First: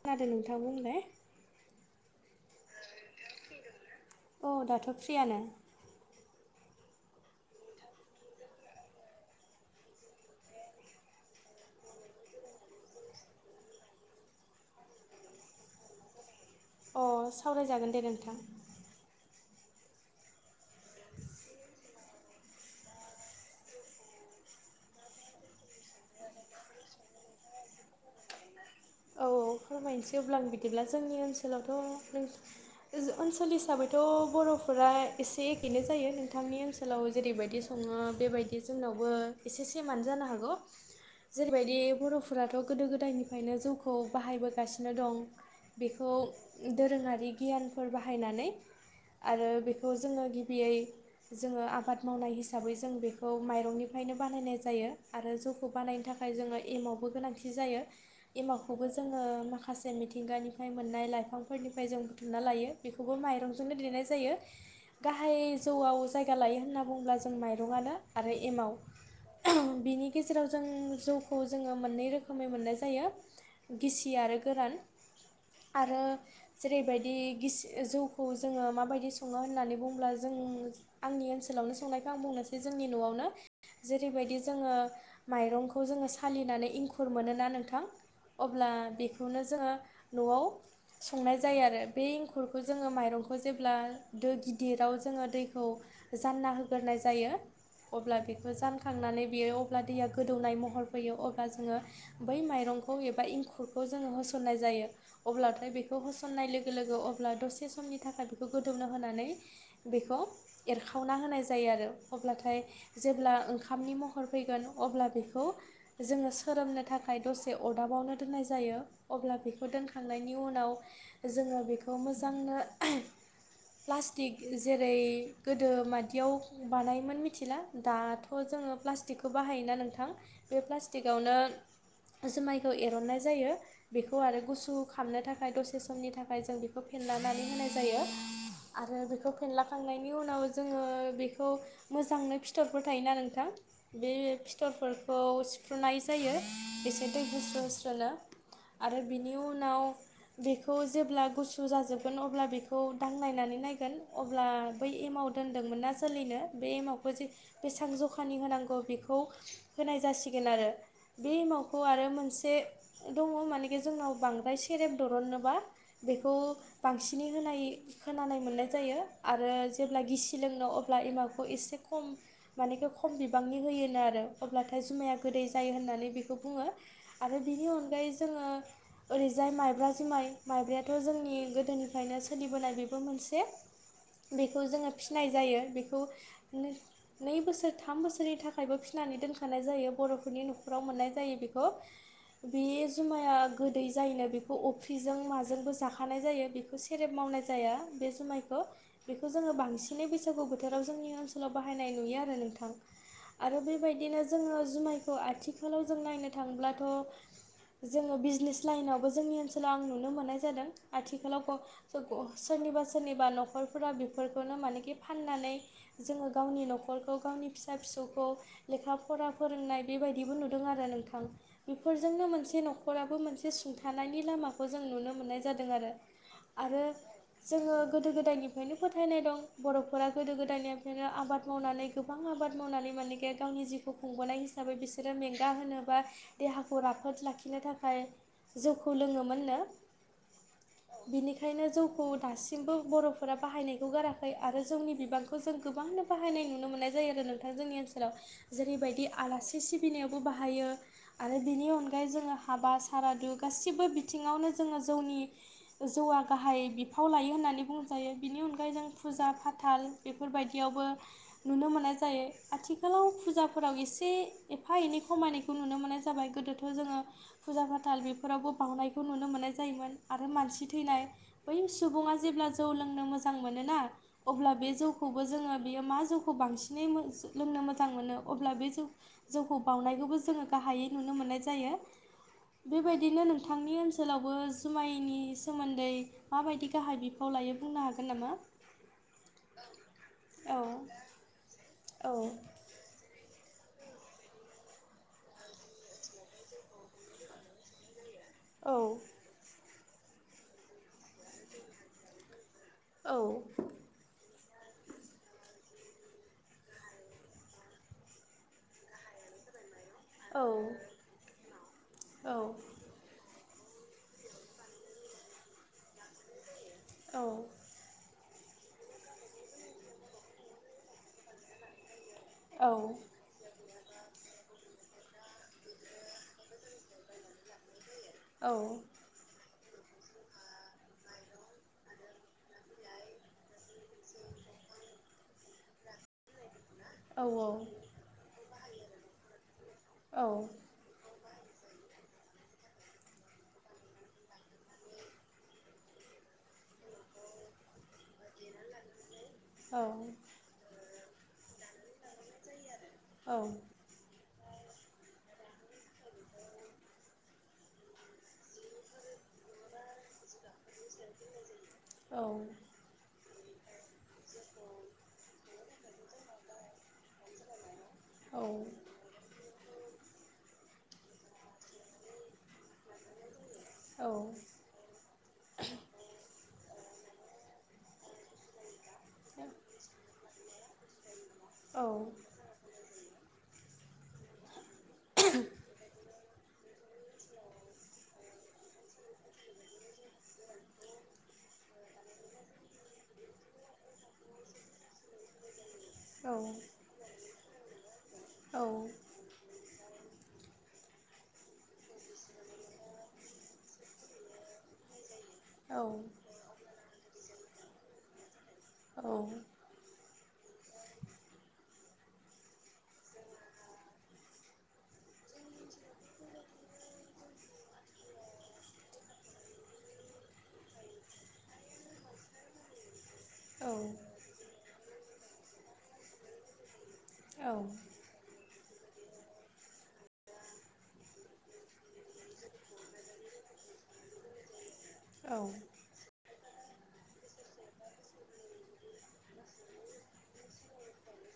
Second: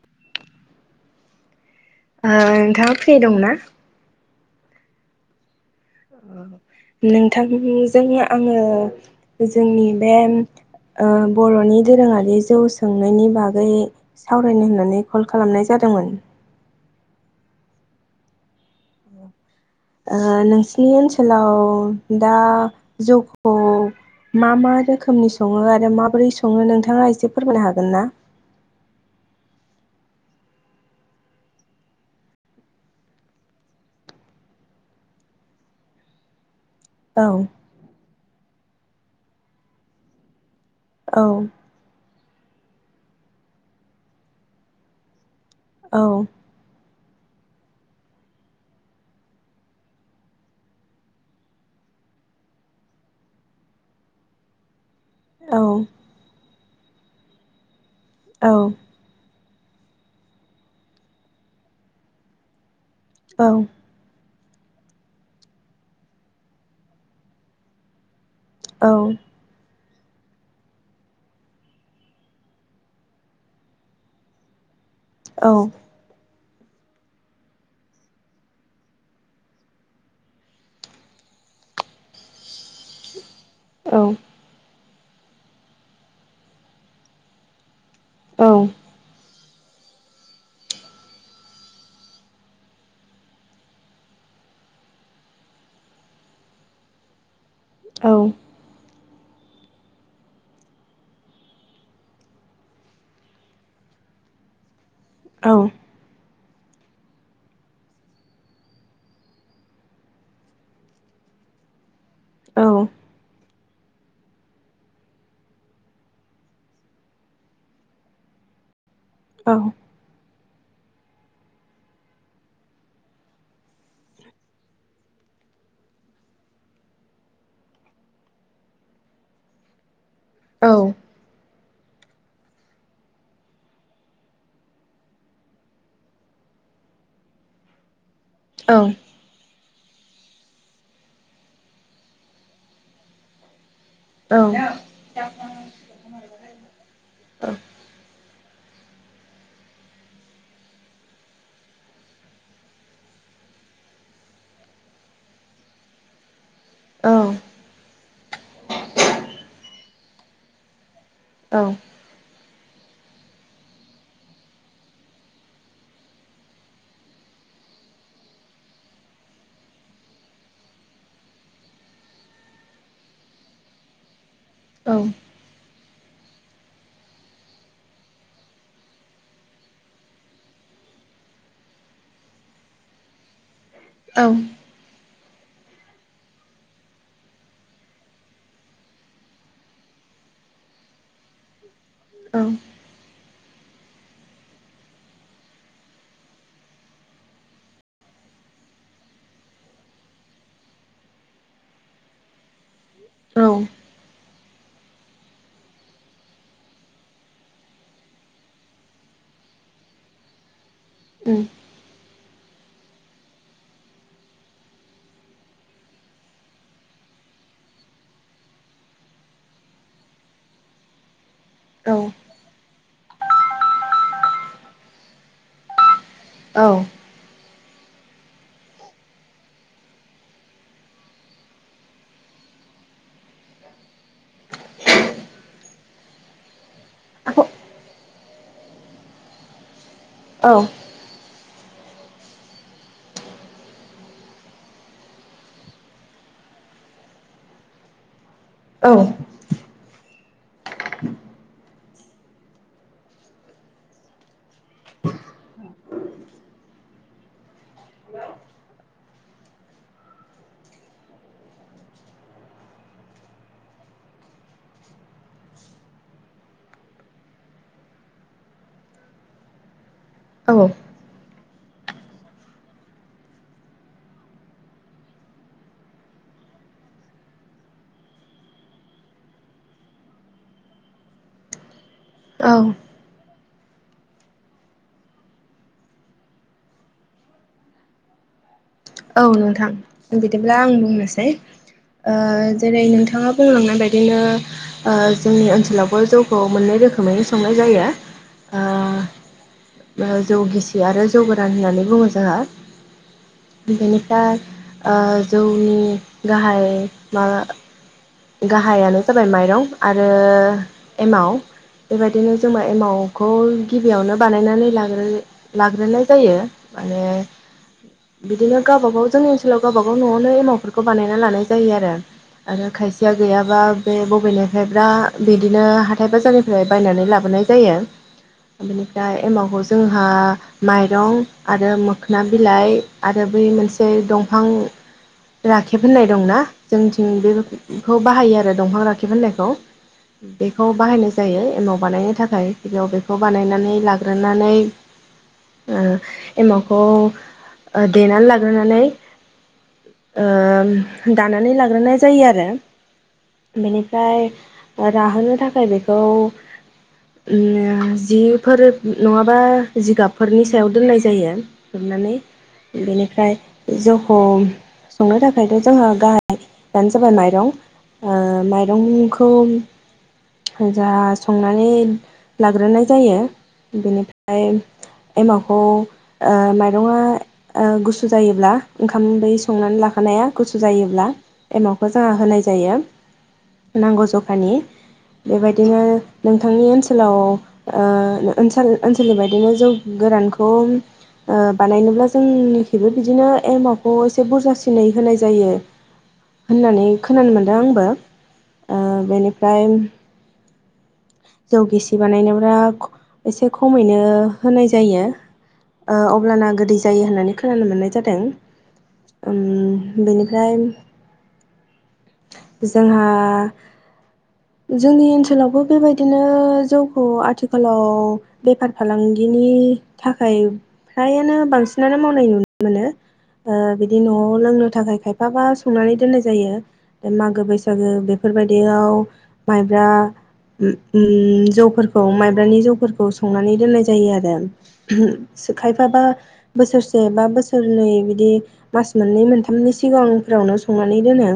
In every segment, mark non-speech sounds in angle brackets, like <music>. खोनादों नोंथां बुंलाय ओ नोंथाङा फ्रि दंना? औ दाथ' फ्रियानो नोंथांजों आङो जोंनि बे ओ बर'नि दोरोङारि जौ संनायनि बागै सावरायनो होननानै कल खालामनाय जादोंमोन। अ सावरायजागोन दे नोंथां। ओ नोंसिनि ओनसोलाव दा जौखौ मा मा रोखोमनि सङो आरो माबोरै सङो नोंथाङा एसे फोरमायनो हागोन ना। औ फोरमायनोसै अब्ला आं बिदिब्ला जोंनि ओनसोलावथ' नों ओनसोल हिसाबैथ' बर'फोरा एसे एखेनो जायो नोंथांनि ओन सोलाव औ जेरैबायदि सङो बेबायदि जोंनावबो एसे सेमानो जानो हागौ। औ जेरैबायदि बर'फोराथ' गोदो गोदायनिफ्रायनो जौखौ बाहायबोगासिनो दं। औ बेखौ दोरोङारि गियानफोर बाहायनानै आरो बेखौ जोंङो गिबियै जोंङो आबाद मावनाय हिसाबै जों बेखौ माइरंनिफ्रायनो बानायनाय जायो। आरो औ जौखौ बानायनो थाखाय जोंङो एमावबो गोनांथि जायो औ एमावखौबो जोंङो माखासे मिथिंगानिफ्राय मोननाय लाइफांफोरनिफ्राय जों बुथुमना लायो। बेखौबो औ माइरंजोंनो देनाय जायो। गाहाय जौआव जायगा लायो होनना बुङोब्ला जों माइरंआनो आरो एमाव। औ बिनि गेजेराव जों जौखौ जोंङो मोननै रोखोमै मोननाय जायो। गिसि आरो गोरान औ आरो जेरैबायदि गिसि जौखौ जोंङो माबायदि सङो होननानै बुङोब्ला जों आंनि ओनसोलावनो संनायखौ आं बुंनोसै जोंनि न'आवनो औ जेरैबायदि जोंङो मायरंखौ जोंङो सालिनानै इंखुर मोनोना नोंथां अब्ला बे खौनो जोंङो न'आव संनाय जायो आरो बे एंखुरखौ जोंङो माइरंखौ जेब्ला दो गिदिराव जोंङो दैखौ जानना होग्रोनाय जायो औ अब्ला बेखौ जान खांनानै बेयो अब्ला दैया गोदौनाय महर फैयो अब्ला जोंङो बै माइरंखौ एबा इंखुर खौ जोंङो होसननाय जायो अब्लाथाय बे खौ होसननाय लोगो लोगो अब्ला दसे समनि थाखाय बेखौ गोदौनो होनानै बेखौ एरखावना होनाय जायो आरो अब्लाथाय जेब्ला ओंखामनि म हर फैगोन अब्ला बेखौ जोंङो सोरोमनो थाखाय दसे अरदाबावनो दोननाय जायो। अब्ला बेखौ दोनखांनायनि उनाव जोंङो बेखौ मोजांनो प्लास्टिक जेरै गोदो मादियाव बानायोमोन मिथिला दाथ' जोंङो प्लास्टिकखौ बाहायोना नोंथां बे औ प्लास्टिकआवनो जुमायखौ एरननाय जायो। बेखौ आरो गुसु खामनो थाखाय दसे समनि थाखाय जों बेखौ फेनलानानै होनाय जायो। औ आरो बेखौ फेनलाखांनायनि उनाव जोङो बेखौ मोजांनो फिथरफोर थायोना नोंथां बे औ फिथरफोरखौ सिफ्रुनाय जायो एसे दै औ होस्रो होस्रोनो <inaudible> आरो बिनि उनाव बेखौ जेब्ला गुसु जाजोबगोन अब्ला बेखौ दांनायनानै नायगोन अब्ला बै एमाव दोनदोंमोन ना सोलिनो बे एमावखौ जे बेसेबां जखानि होनांगौ बेखौ होनाय जासिगोनआरो। बे एमावखौ आरो मोनसे दङ मानेखि जोंनाव बांद्राय सेरेब दुरननोबा बेखौ बांसिनै होनाय खोनानाय मोननाय जायो आरो जेब्ला गिसि लोंनो अब्ला एमावखौ एसे खम माने खम बिबांनि होयोनो आरो अब्लाथाय जुमाया गोदै जायो होननानै बेखौ बुङो आरो बिनि अनगायै जोङो ओरैजाय माइब्रा जुमाइ माइब्रायाथ' जोंनि गोदोनिफ्रायनो सोलिबोनाय बेबो मोनसे <inaudible> बेखौ जोङो फिनाय जायो बेखौ नै बोसोर थाम बोसोरनि थाखायबो फिसिनानै दोनखानाय जायो बर'फोरनि न'खराव मोननाय जायो बेखौ औ बे जुमाया गोदै जायोनो बेखौ अफ्रिजों माजोंबो जाखानाय जायो। बेखौ सेरेब मावनाय जाया बे जुमायखौ बेखौ जोङो बांसिनै बैसागु बोथोराव जोंनि ओनसोलाव बाहायनाय नुयो आरो नोंथां। आरो बेबायदिनो जोङो जुमायखौ आथिखालाव जों नायनो थांब्लाथ' जोङो बिजनेस लाइनावबो जोंनि ओनसोलाव आं नुनो मोननाय जादों आथिखालाव सोरनिबा सोरनिबा न'खरफोरा बेफोरखौनो मानेके फाननानै जोङो गावनि न'खरखौ गावनि फिसा फिसौखौ लेखा फरा फोरोंनाय बेबायदिबो नुदों आरो नोंथां बेफोरजोंनो मोनसे न'खराबो मोनसे सुंथानायनि लामाखौ जों नुनो मोननाय जादों आरो आरो जोङो गोदो गोदायनिफ्रायनो फोथायनाय दं बर'फोरा गोदो गोदायनिफ्रायनो आबाद मावनानै गोबां आबाद मावनानै मानेके गावनि जिउखौ खुंबोनाय हिसाबै बिसोरो मेंगा होनोबा देहाखौ राफोद लाखिनो थाखाय जौखौ लोङोमोननो औ बेनिखायनो जौखौ दासिमबो बर'फोरा बाहायनायखौ गाराखै आरो जौनि बिबां खौ जों गोबांनो बाहायनाय नुनो मोननाय जायो आरो नोंथां जोंनि ओनसोलाव जेरैबायदि आलासि सिबिनायावबो बाहायो आरो बेनि अनगायै जोङो हाबा सारादु गासिबो बिथिङावनो जोङो जौनि जौवा गाहाय बिफाव लायो होननानै बुंजायो बिनि अनगायै जों फुजा फाथाल बेफोरबायदियावबो नुनो मोननाय जायो आथिखालाव फुजाफोराव एसे एफा एनै खमायनाय खौ नुनो मोननाय जाबाय गोदोथ' जोङो फुजा फाथाल बेफोरावबो बावनायखौ नुनो मोननाय जायोमोन आरो मानसि औ थैनाय बै सुबुङा जेब्ला जौ लोंनो मोजां मोनोना अब्ला बे जौखौबो जोङो बेयो मा जौखौ बांसिनै लोंनो मोजां मोनो अब्ला बे जौ जौखौ बावनायखौबो जोङो गाहायै नुनो मोननाय जायो। औ बेबायदिनो नोंथांनि ओनसोलावबो जुमायनि सोमोन्दै माबायदि गाहाय बिफाव लायो बुंनो हागोन नामा? औ नोंथां बिदिब्ला औ आं बुंनोसै औ ओ जेरै नोंथाङा बुंलांनाय बायदिनो ओ जोंनि ओनसोल लावबो जौखौ मोननै रोखोमैनो संनाय जायो। ओ औ ओ जौ गिसि आरो जौ गोरान होननानै बुङो जोंहा औ बेनिफ्राय ओ जौनि गाहाय माबा गाहायानो जाबाय माइरं आरो औ एमाव बेबायदिनो औ जोमाय एमावखौ गिबियावनो बानायनानै लाग्रो लाग्रोनाय जायो। माने औ बिदिनो गावबा गाव जोंनि ओनसोलाव गावबागाव न'वावनो एमावफोरखौ बानायना लानाय जायो आरो आरो औ खाय गैयाबा बे बबेनायफ्रायब्रा बिदिनो हाथाइ बाजारनिफ्राय बायनानै लाबोनाय जायो बिनिफ्राय एमावखौ जोंहा माइरं आरो मोखोना बिलाइ आरो बै मोनसे दंफां राखेब होननाय दंना जोंथिं बेखौ बाहायो आरो दंफां राखेब होननायखौ बेखौ बाहायनाय जायो एमाव बानायनो थाखाय गिबियाव बेखौ बानायनानै लाग्रोनानै ओ एमावखौ ओ देनानै लाग्रोनानै औ ओ दानानै लाग्रोनाय जायो आरो। बेनिफ्राय राहोनो थाखाय बेखौ उम जि फोर नङाबा जिगाबफोरनि सायाव दोननाय जायो हुरनानै। बेनिफ्राय जौखौ संनो थाखायथ' जोंहा गाहायानो जाबाय माइरं। ओ माइरंखौ जा संनानै लाग्रोनाय जायो बेनिफ्राय एमावखौ ओ माइरंआ ओ गुसु जायोब्ला ओंखाम बै संनानै लाखानाया गुसु जायो ब्ला एमावखौ जोंहा होनाय जायो नांगौ जखानि बेबायदिनो नोंथांनि ओनसोलाव ओ ओनसोल ओनसोलनि बायदिनो जौ गोरानखौ ओ बानायनोब्ला जोंनिखिबो बिदिनो एमावखौ एसे बुरजासिनै होनाय जायो। औ। होननानै खोनानो मोन्दों आंबो ओ बेनिफ्राय जौ गिसि बानायनोब्रा एसे खमैनो होनाय जायो। ओ अब्लाना गोदै जायो होननानै खोनानो मोननाय जादों उम बेनिफ्राय जोंहा जोंनि ओनसोलावबो बेबायदिनो जौखौ आथिखालाव बेफार फालांगिनि थाखाय फ्रायानो बांसिनानो मावनाय नुनो मोनो। ओ बिदि न'आव लोंनो थाखाय खायफाबा संनानै दोननाय जायो बे मागो बैसागो बेफोरबायदियाव माइब्रा उम उम जौफोरखौ माइब्रानि जौफोरखौ संनानै दोननाय जायो आरो। खायफाबा बोसोरसे बा बोसोरनै बिदि मास मोननै मोनथामनि सिगांफ्रावनो संनानै दोनो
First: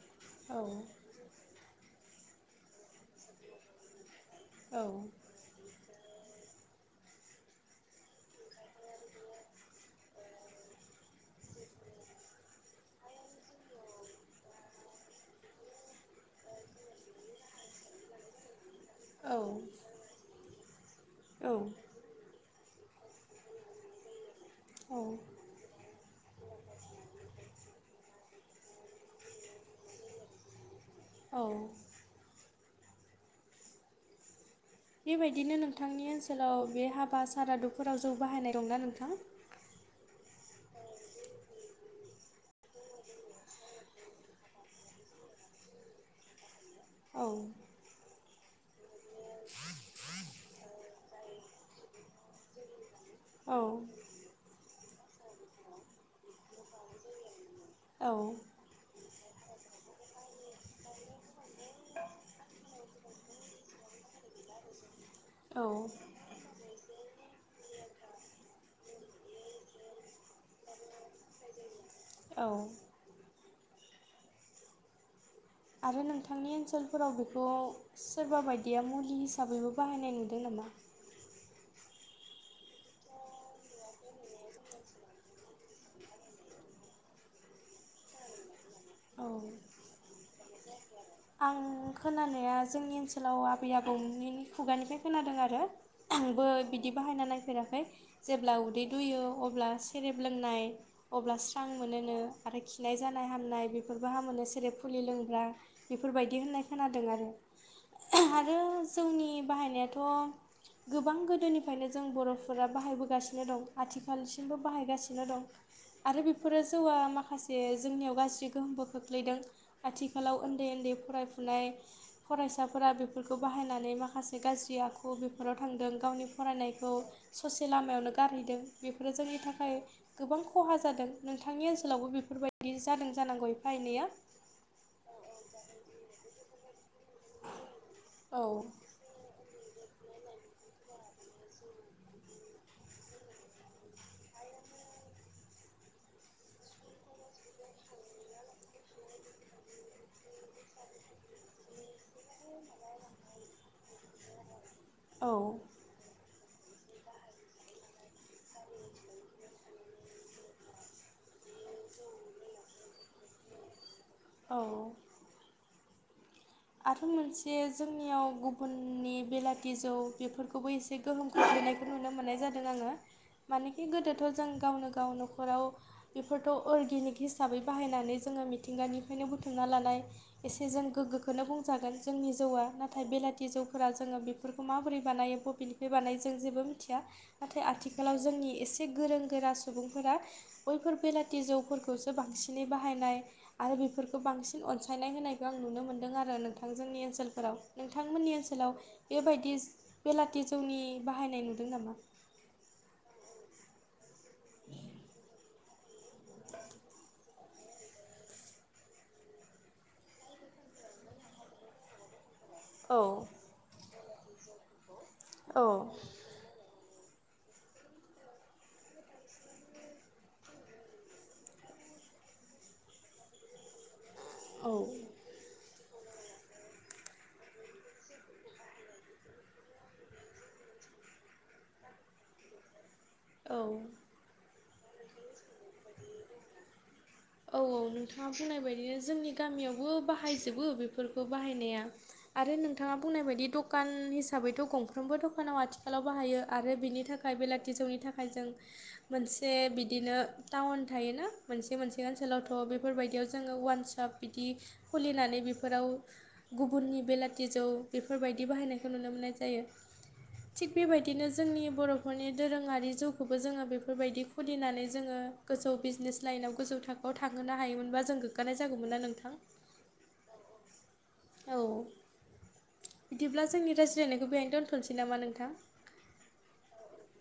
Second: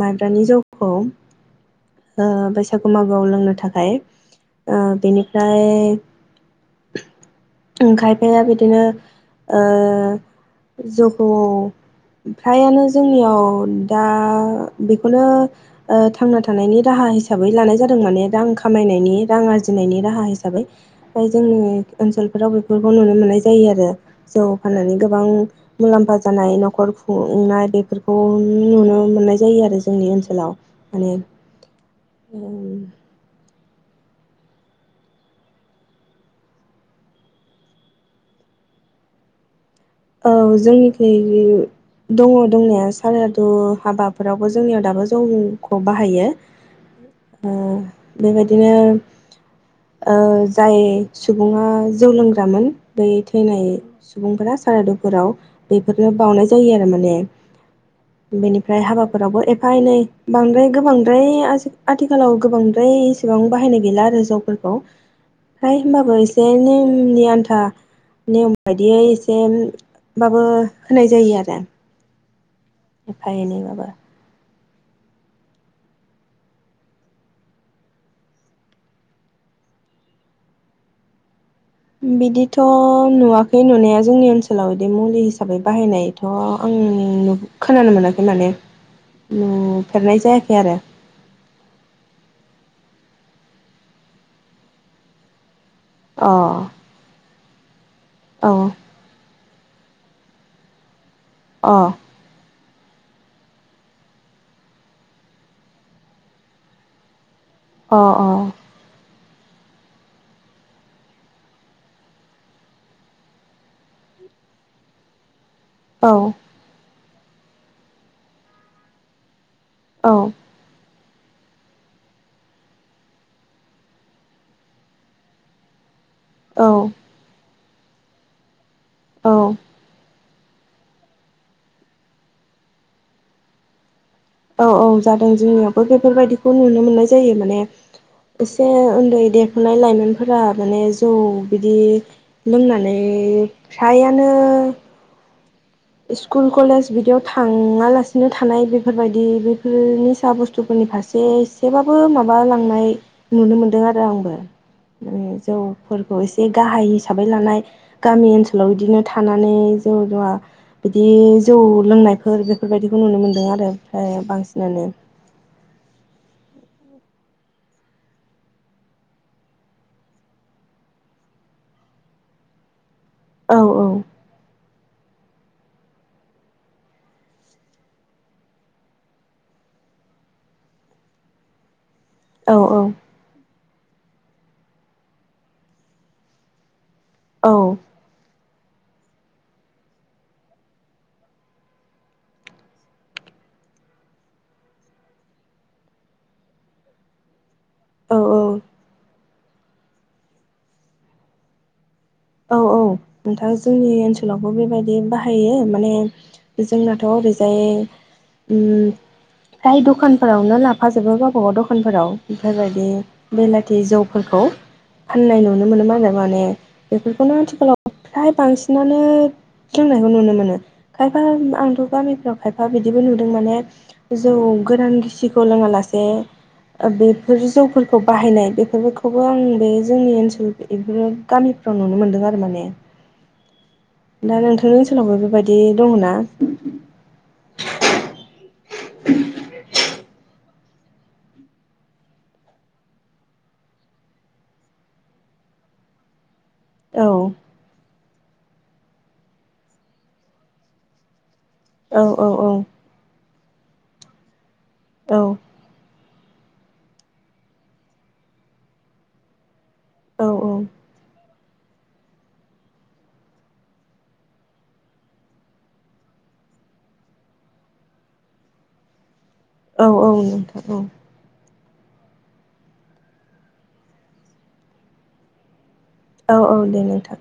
माइब्रानि जौखौ। ओ बैसागु मागोआव लोंनो थाखाय ओ बेनिफ्राय उम खायफाया बिदिनो ओ जौखौ फ्रायानो जोंनियाव दा बेखौनो ओ थांना थानायनि राहा हिसाबै लानाय जादों माने दा आं खामायनायनि रां आरजिनायनि राहा हिसाबै फ्राय जों ओनसोलफोराव बेफोरखौ नुनो मोननाय जायो आरो जौ फाननानै औ गोबां मुलाम्फा जानाय न'खर खुंनाय बेफोरखौ नुनो मोननाय जायो आरो जोंनि ओनसोलाव माने औ औ उम बेबायदिनो नोंथांनि ओनसोलाव बे हाबा सारादुफोराव जौ बाहायनाय दंना नोंथां? औ जोंनिखै दङ दंनाया सारादु हाबाफोरावबो जोंनियाव दाबो जौखौ बाहायो। औ <inaudible> बेबादिनो जाय सुबुङा जौ लोंग्रामोन। बै औ थैनाय सुबुंफोरा सारादुफोराव बेफोरनो बउनाय जायो आरो माने औ बेनि ओमफ्राय हाबाफोरावबो एफा एनै बांद्राय गोबांद्राय आजि-आथिखालाव गोबांद्राय एसेबां बाहायनाय गैला आरो जौफोरखौ औ फ्राय होमबाबो एसे नेमनि आन्था नेम बायदियै एसे एम बाबो होनाय जायो आरो। औ। एफा एनै माबा आरो नोंथांनि ओनसोलफोराव बेखौ सोरबा बायदिया मुलि हिसाबैबो बाहायनाय नुदों नामा? बिदिथ' नुवाखै नुनाया। जोंनि ओनसोलाव बिदि मुलि हिसाबै बाहायनाय। थ' आं न खोनानो मोनाखै माने। औ नुफेरनाय जायाखै आरो आं खोनानाया जोंनि ओनसोलाव आबै आबौनि खुगानिफ्राय खोनादों आरो अ आंबो बिदि बाहायना नायफेराखै? औ जेब्ला उदै दुयो अब्ला सेरेब लोंनाय अब्ला स्रां अ मोनोनो? आरो खिनाय जानाय हामनाय बेफोरबो हामोनो सेरेब फुलि लोंब्ला बेफोरबायदि होननाय खोनादों आरो अ अ आरो जोंनि बाहायनायाथ' गोबां गोदोनिफ्रायनो जों बर'फोरा बाहायबोगासिनो दं। आथिखालसिमबो बाहायगासिनो दं। औ आरो बेफोरो जौआ माखासे जोंनियाव गाज्रि गोहोमबो खोख्लैदों। आथिखालाव उन्दै उन्दै फरायफुनाय फरायसाफोरा बेफोरखौ बाहायनानै माखासे गाज्रि आखु बेफोराव थांदों। गावनि औ फरायनायखौ ससे लामायावनो गारहैदों। बेफोरो जोंनि औ थाखाय गोबां खहा जादों। नोंथांनि ओनसोलावबो बेफोरबायदि जादों जानांगौ एफा एनैया। औ औ जादों जोंनियावबो बेफोरबायदि खौ नुनो मोननाय जायो माने औ एसे उन्दै दे दख'नाय लाइमोनफोरा माने जौ बिदि लोंनानै फ्रायानो स्कुल कलेज बिद थाङालासिनो थानाय बेफोरबायदि बेफोरनि निसाह बुस्थुफोरनि फारसे एसेबाबो माब लांनाय नुनो मोनदों आरो आंबो। औ माने जौफोरखौ एसे गाहाय हिसाबै लानाय गामि ओनसोलाव बिदिनो थानानै जौ' जुया बिदि जौ लोंनायफोर बेफोरबायदिखौ नुनो मोन्दों आरो ओमफ्राय बांसिनानो औ आरो मोनसे जोंनियाव गुबुननि बेलाथि जौ बेफोरखौबो एसे गोहोम खोख्लैनायखौ नुनो मोननाय जादों आङो। औ औ मानखि गोदोथ' जों गावनो गाव न'खराव बेफोरथ' अर्गेनिक हिसाबै बाहायनानै जोङो मिथिंगानिफ्रायनो बुथुमना लानाय एसे जों गोग्गोखौनो बुंजागोन। जोंनि औ जौआ नाथाय बेलाथि जौखौ फोर जोङो बेफोरखौ माबोरै बानायो बबेनिफ्राय बानायो जों जेबो मिथिया। औ नाथाय आथिखाल आथिखालाव जोंनि एसे गोरों गोरा सुबुंफोरा बैफोर बेलााथि जौफोरखौसो बांसिनै बाहायनाय आरो बेफोरखौ बांसिन अनसायनाय होनायखौ आं नुनो मोनदों। आरो नोंथां जोंनि ओनसोलफोराव। नोंथांमोननि औ ओनसोलाव बेबायदि बेलाथि जौनि बाहायनाय नुदों नामा? औ औ नोंथां जोंनि ओनसोलावबो बेबायदि बाहायो माने जोंनाथ' <inaudible> फ्राय दखान फोरावनो लाबो थांफाजोबो गावबागाव दखानफोराव ओमफबायदि औ बेलाथि जौफोरखौ। फाननाय औ नुनो मोनोन आरो माने बेफोरखौनो आथिखालाव फ्राय बांसिनानो सोलोंनायखौ नुनो मोनो खायफा आंथ' गामिफ्राव खायफा बिदिबो नुदों माने जौ औ गोरान गिसिखौ लोङालासे बेफोर जौफोरखौ बाहायनाय बेफोरखौबो आं बे जोंनि ओनसोल बेफोर गामि फाव नुनो मोनदों आरो माने औ। दा नोंथांनि ओनसोलावबो बेबायदि दङ ना? औ औ नोंथाङा बुंनाय बायदिनो जोंनि गामियावबो बाहायजोबो बेफोरखौ बाहायनाया। आरो नोंथाङा बुंनाय बायदि दखान हिसाबैथ' गंफ्रोमबो दखानाव आथिखालाव बाहायो। आरो बिनि औ थाखाय बेलेक जौनि थाखाय ज मोनसे बिदिनो टाउन थोन मोनसे बे औ औ औ ओनसोलावथ' बेफोरबायदियाव जोङो वानसप बिदि औ खुलिनानै बि फोराव गुबुननि बेलाथि जौ बेफोरबायदि बाहायनायखौ नुनो मोननाय जायो। औ औ थिग बेबायदिनो जोंनि बर'फोरनि दोरोङारि जौखौबो जोङो बेफोरबायदि खुलिनानै जोङो गोजौ बिजनेस लाइनाव गोजौ थाखोआव थांहोनो हायोमोनबा जों गोग्गानाय जागौमोन ना नोंथां? औ औ नोंथां औ। औ बिदिब्ला जोंनि राय्लायनायखौ बेहायनो दोनथ'नोसै नामा नोंथां? औ औ दे नोंथां।